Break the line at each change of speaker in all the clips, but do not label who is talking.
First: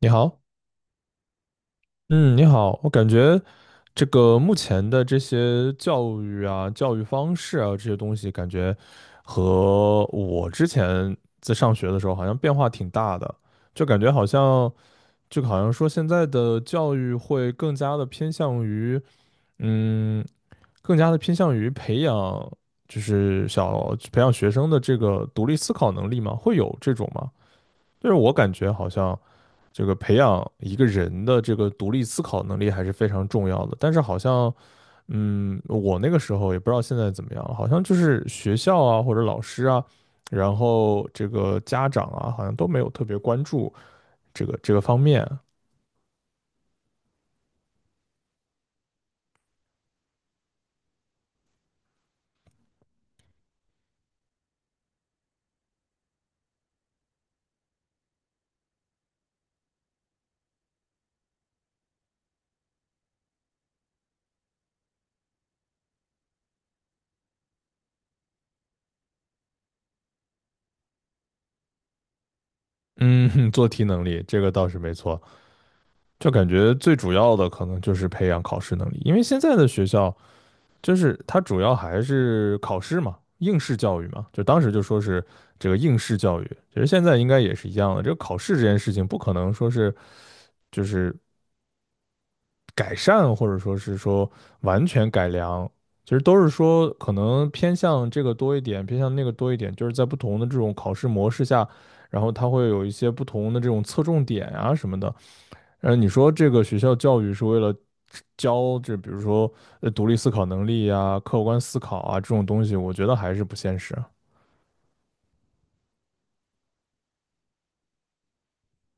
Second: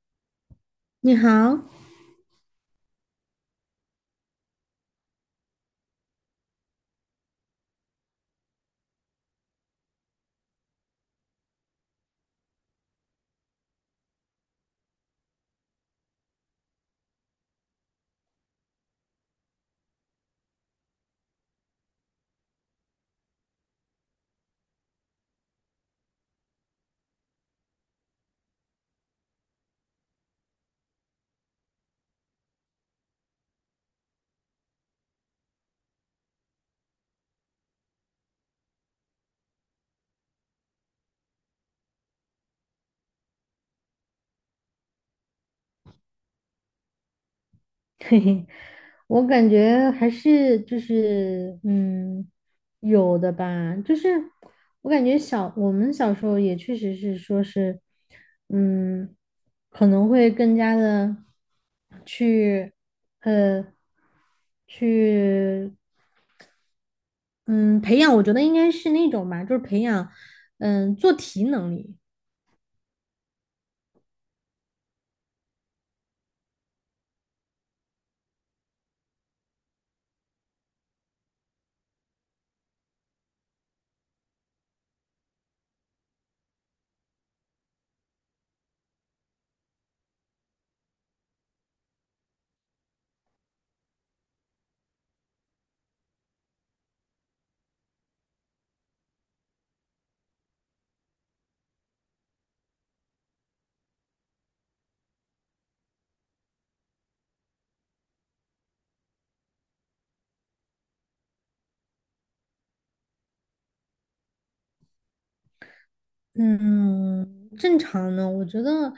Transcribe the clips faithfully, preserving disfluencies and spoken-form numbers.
你好。
你好，
嗯，你好，我感觉这个目前的这些教育啊、教育方式啊这些东西，感觉和我之前在上学的时候好像变化挺大的，就感觉好像就好像说现在的教育会更加的偏向于，嗯，更加的偏向于培养就是小培养学生的这个独立思考能力嘛，会有这种吗？就是我感觉好像。这个培养一个人的这个独立思考能力还是非常重要的。但是好像，嗯，我那个时候也不知道现在怎么样，了，好像就是学校啊或者老师啊，然后这个家长啊，好像都没有特别关注这个这个方面。
嘿嘿，我感觉还是就是嗯，有的吧，就是我感觉小我们小时候也确实是说是，嗯，可能会更加的去呃去嗯培养，我觉得应该是那种吧，就是培养嗯做题能力，
嗯，做题能力这个倒是没错，就感觉最主要的可能就是培养考试能力，因为现在的学校就是它主要还是考试嘛，应试教育嘛，就当时就说是这个应试教育，其实现在应该也是一样的。这个考试这件事情不可能说是就是改善，或者说是说完全改良，其实都是说可能偏向这个多一点，偏向那个多一点，就是在不同的这种考试模式下，然后它会有一些不同的这种侧重点啊什么的。呃，你说这个学校教育是为了教这，比如说呃独立思考能力啊、客观思考啊这种东西，我觉得还是不现实。
嗯，正常的，我觉得，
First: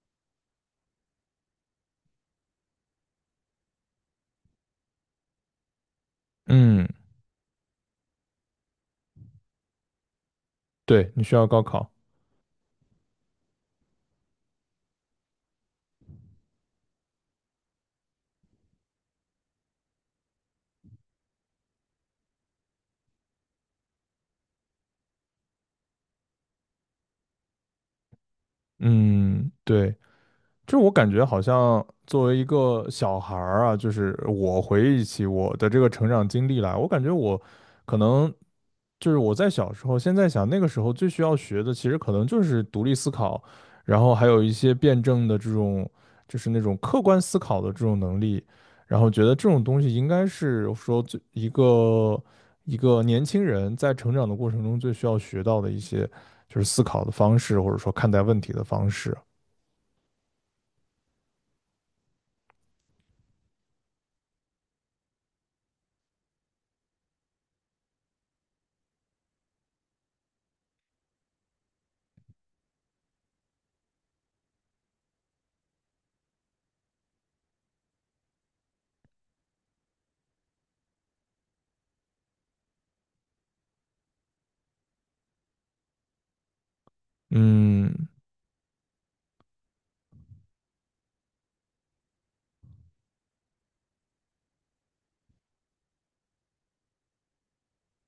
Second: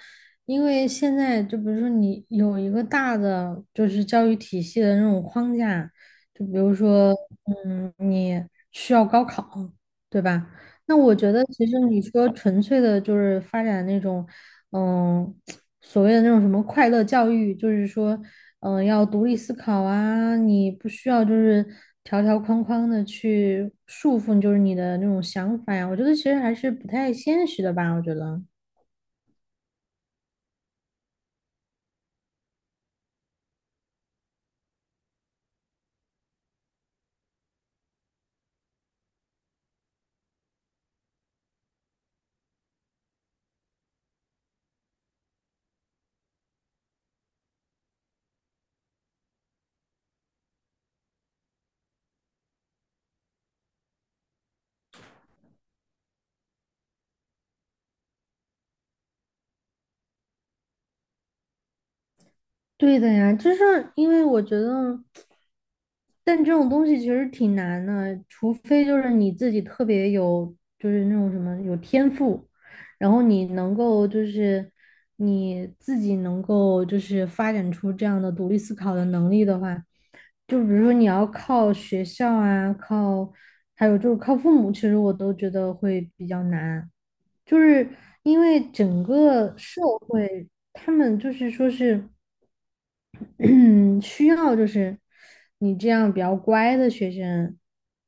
因为现在就比如说你有一个大的就是教育体系的那种框架，就比如
嗯，
说，嗯，你需要高考，对吧？那
对，
我
你
觉
需
得
要高
其实
考。
你说纯粹的就是发展那种，嗯，所谓的那种什么快乐教育，就是说嗯、呃要独立思考啊，你不需要就是条条框框的去束缚，就是你的那种想法呀。我觉得其实还是不太现实的吧，我觉得。
嗯，对。就我感觉好像作为一个小孩儿啊，就是我回忆起我的这个成长经历来，我感觉我可能就是我在小时候，现在想那个时候最需要学的，其实可能就是独立思考，然后还有一些辩证的这种，就是那种客观思考的这种能力，然后觉得这种东西应该是说最一个一个年轻人在成长的过程中最需要学到的一些，就是思考的方式，或者说看待问题的方式。
对的呀，就是因为我觉得。但这种东西其实挺难的，除非就是你自己特别有，就是那种什么有天赋，然后你能够就是你自己能够就是发展出这样的独立思考的能力的话，就比如说你要靠学校啊，靠还有就是靠父母，其实我都觉得会比较难，就是
嗯，
因为整个社会他们就是说是。需要就是你这样比较乖的学生，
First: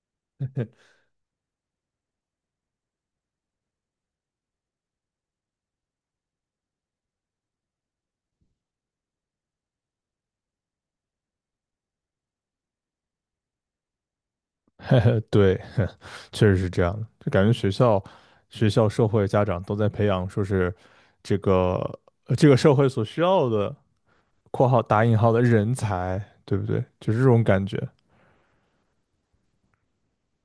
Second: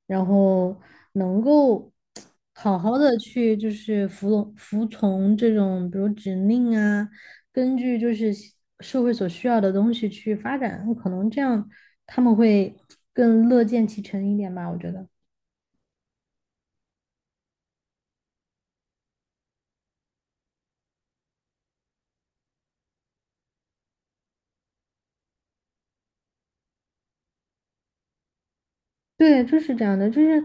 然后能够好好的去就是服从服从这种比如指令啊，根据就是西社会所需要的东西去发展，可能这样他们会更乐见其成一点吧，我觉得。
对，确实是这样的。就感觉学校、学校、社会、家长都在培养，说是这个呃这个社会所需要的（括号打引号的人才），对不对？就是这种感觉。
对，就是这样的，就是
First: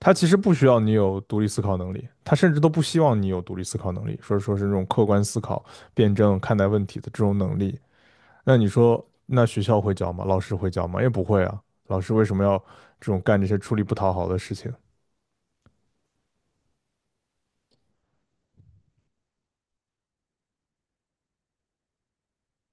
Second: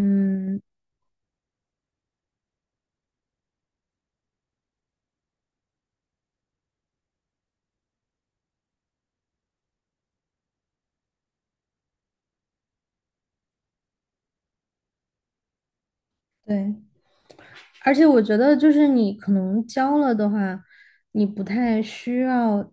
他其实不需要你有独立思考能力，他甚至都不希望你有独立思考能力，说说是那种客观思考、辩证看待问题的这种能力。那你说，那学校会教吗？老师会教吗？也不会啊。老师为什么要这种干这些出力不讨好的事情？
对。而且我觉得，就是你可能教了的话，你不太需要，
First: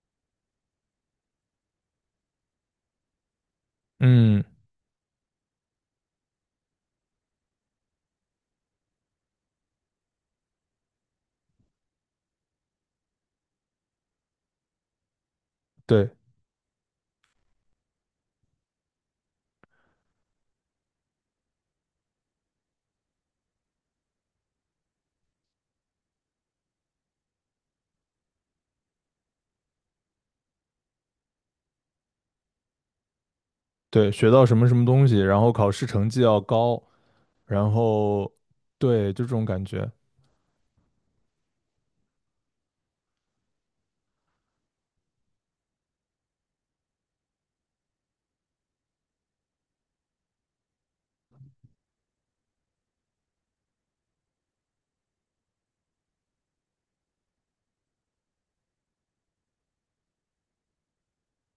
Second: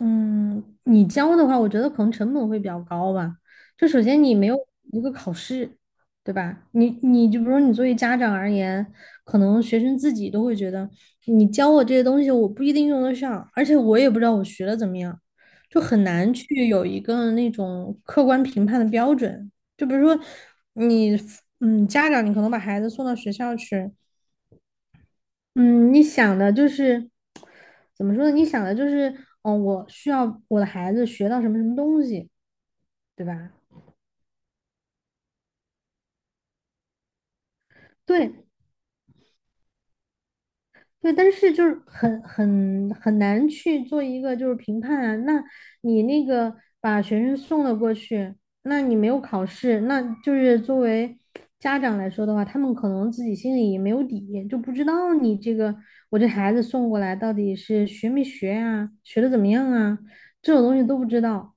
嗯，你教的话，我觉得可能成本会比较高吧。就首先你
嗯，
没有一个考试，对吧？你你就比如说你作为家长而言，可能学生自己都会觉得，你教我这些东西，我不一定用得上，而且我也不知道我学的怎么样，就很
对。
难去有一个那种客观评判的标准。就比如说你，嗯，家长你可能把孩子送到学校去。嗯，你想的就是怎么说呢？你想的就是，嗯，我需要我的孩子学到什么什么东西，对吧？
对，学到什么什么东西，然后考试成绩要高，然后
对
对，就这种感觉。
对，但是就是很很很难去做一个就是评判啊。那你那个把学生送了过去，那你没有考试，那就是作为家长来说的话，他们可能自己心里也没有底，就不知道你这个我这孩子送过来到底是学没学啊，学的怎么样啊，这种东西都不知道。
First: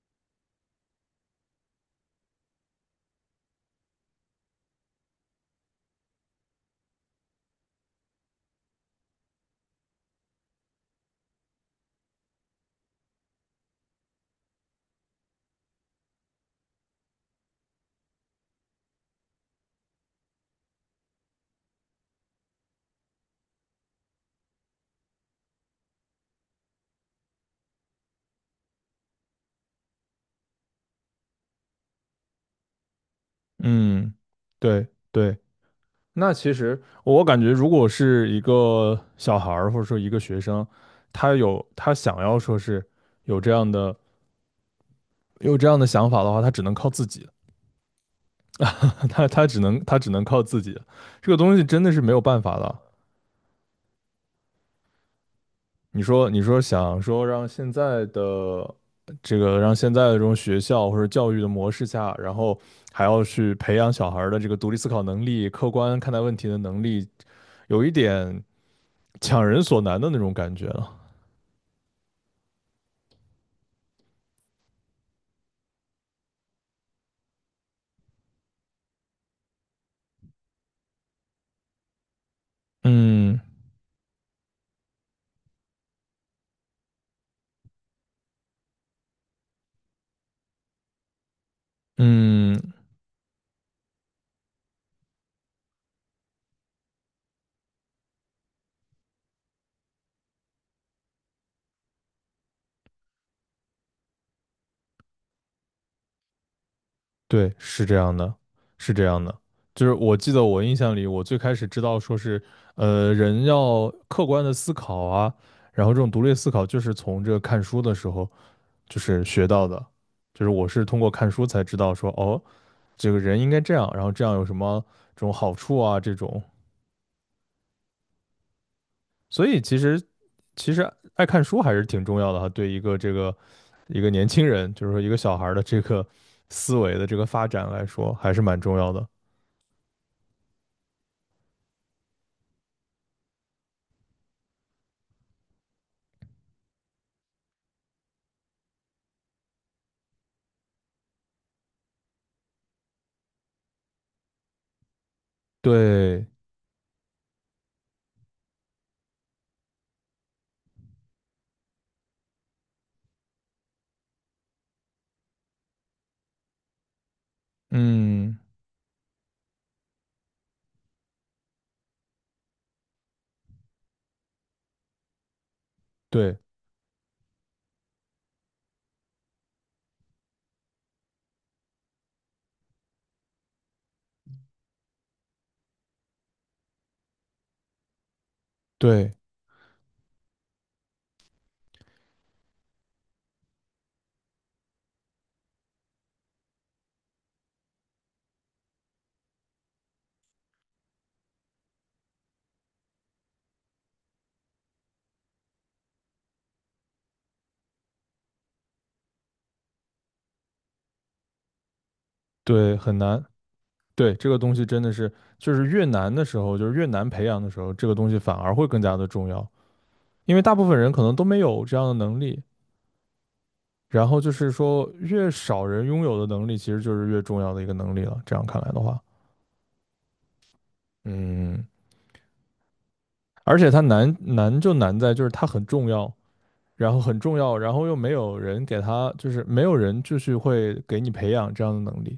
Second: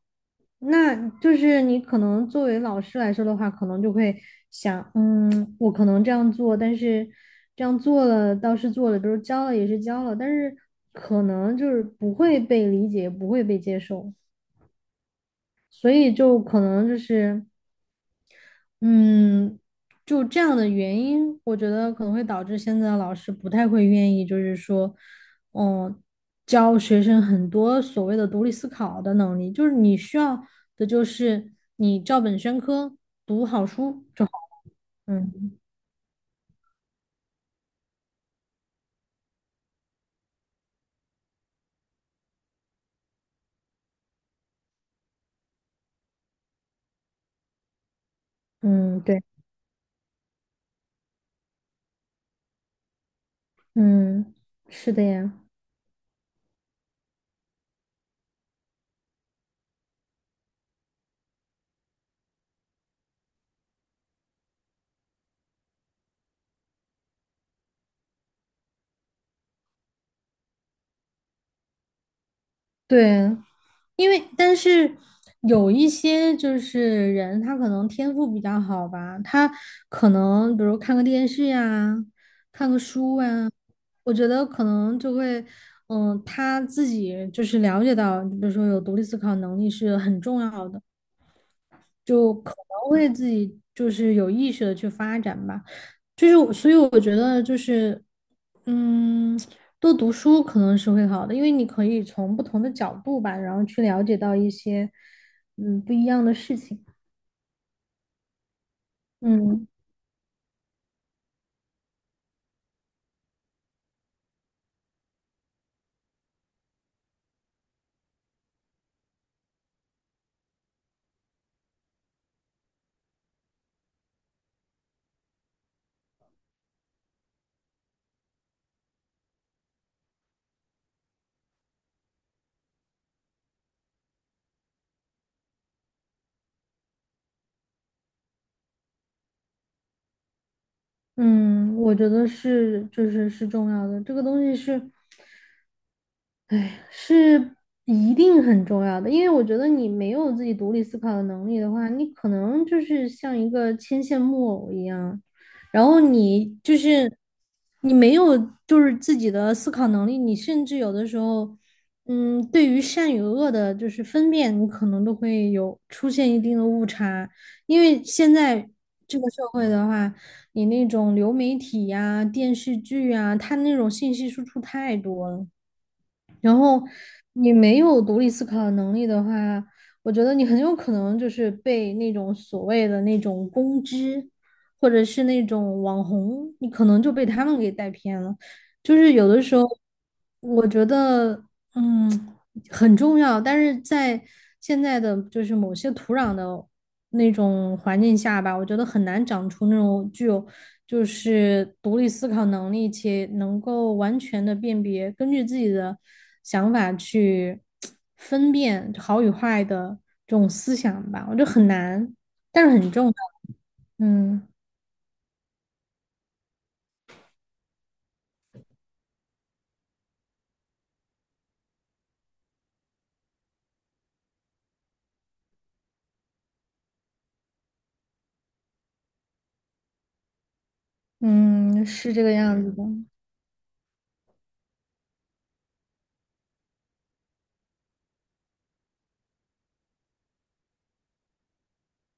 那就是你可能作为老师来说的话，可能就会想，嗯，我可能这样做，但是这样做了倒是做了，比如教了也是教了，但是可能就是不会被理解，不会被接受，所以就可能就是。嗯，就这样的原因，我觉得可能会导致现在的老师不太会愿意，就是说，嗯，教学生很多所谓的独立思考的能力，就是你需要的就是你照本宣科。
嗯，对对。
嗯
那其实我感觉，如果是一个小孩儿或者说一个学生，他有他想要说是有这样的有这样的想法的话，他只能靠自己，
嗯，对，
他他只能他只能靠自己，这个东西真的是没有办法的。
嗯，是的呀。
你说，你说想说让现在的这个让现在的这种学校或者教育的模式下，然后还要去培养小孩儿的这个独立思考能力、客观看待问题的能力，有一点强人所难的那种感觉了。
对，因为但是有一些就是人，他可能天赋比较好吧，他可能比如看个电视呀，看个书
嗯
啊，我觉得可能就会，嗯，他自己就是了解到，比如说有独立思考能力是很重要的。就可
嗯，
能会自己就是有意识的去发展吧。就是我，所以我觉得就是，嗯，多读书可能是会好的，因为你可以从不同的角度吧，然后去了解到一些嗯不一样的事情。
对，是这样的，是这样的。
嗯。
就是我记得我印象里，我最开始知道说是，呃，人要客观的思考啊，然后这种独立思考就是从这个看书的时候。就是学到的，就是我是通过看书才知道说，哦，这个人应该这样，然后这样有什么这种好处啊，这种，所以其实其实爱看书还是挺重要的哈，对一个这个一个年轻人，就是说一个小孩儿的这个思维的这个发展来说，还是蛮重要的。
嗯，我觉得是，就是是重要的。这个东西是，哎，是一定很重要的。因为我觉得你没有自己独立思考的能力的话，你可能就是像一个牵线木偶一样，然后
对，
你就是你没有就是自己的思考能力，你甚至有的时候，嗯，对于善与恶的就是分辨，你可能都会有出现一定的误差。因为现
嗯，
在这个社会的话。你那种流媒体呀、电视剧呀，它那种信息输出太多了，
对
然后你没有独立思考的能力的话，我觉得你很有可能就是被那种所谓的那种公知，或者是那种网红，你可能就被他们给带偏了。就是
对
有的时候，我觉得，嗯，很重要，但是在现在的就是某些土壤的那种环境下吧，我觉得很难长出那种具有就是独立思考能力且能够完全的辨别，根据自己的想法去分辨好与坏的这种思想吧，我觉得很难，但
对，
是很
很
重要。
难。对，这个
嗯
东西真的是，就是越难的时候，就是越难培养的时候，这个东西反而会更加的重要，因为大部分人可能都没有这样的能力。然后就是说，越少人拥有的能力，其实就是越重要的一个能力了。这样看来的话，嗯，
嗯，是这个样子的。
而且它难难就难在就是它很重要，然后很重要，然后又没有人给它，就是没有人就是会给你培养这样的能力，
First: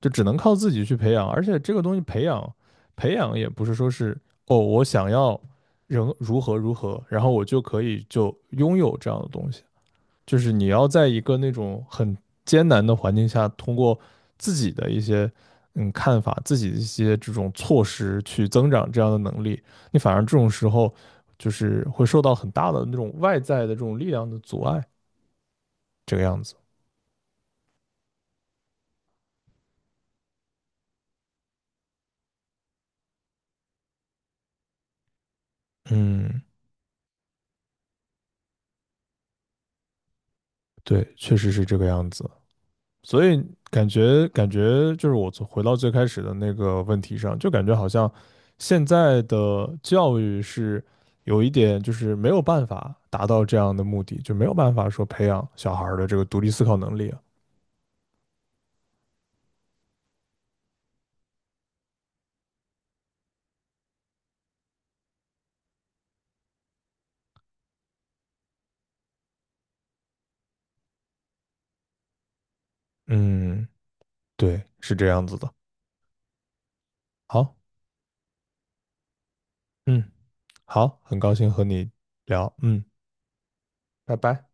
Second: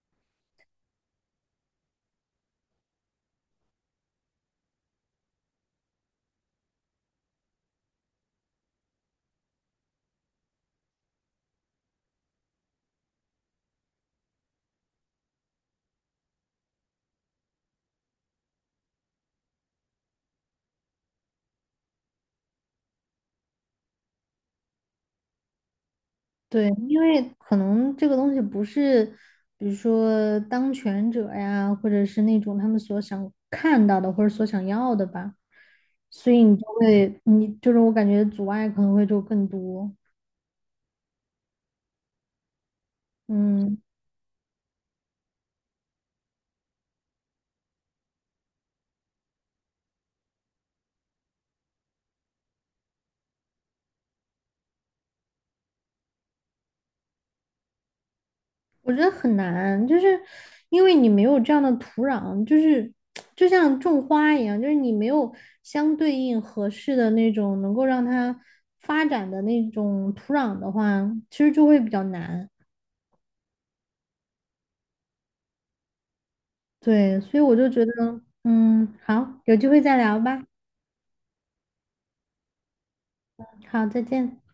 就只能靠自己去培养。而且这个东西培养培养也不是说是哦，我想要人如何如何，然后我就可以就拥有这样的东西。就是你要在一个那种很艰难的环境下，通过自己的一些嗯看法、自己的一些这种措施去增长这样的能力，你反而这种时候就是会受到很大的那种外在的这种力量的阻碍，这个样子。
对，因为可能这个东西不是，比如说当权者呀，或者是那种他们所想看到的或者所想要的吧，所
嗯，
以你就会，你就是我感觉阻碍可能会就更多。
对，确实是这个样子。所以
嗯，
感觉感觉就是我从回到最开始的那个问题上，就感觉好像现在的教育是有一点就是没有办法达到这样的目的，就没有办法说培养小孩儿的这个独立思考能力啊。
我觉得很难，就是因为你没有这样的土壤，就是就像种花一样，就是你没有相对应合适的那种能够让它发展的那种土壤的话，其实就会比较难。
嗯，对，是这样子的。
对，所以我
好，
就觉得，嗯，好，有机会再
嗯，
聊吧。
好，很高兴和你聊，嗯，
好，再
拜
见。
拜。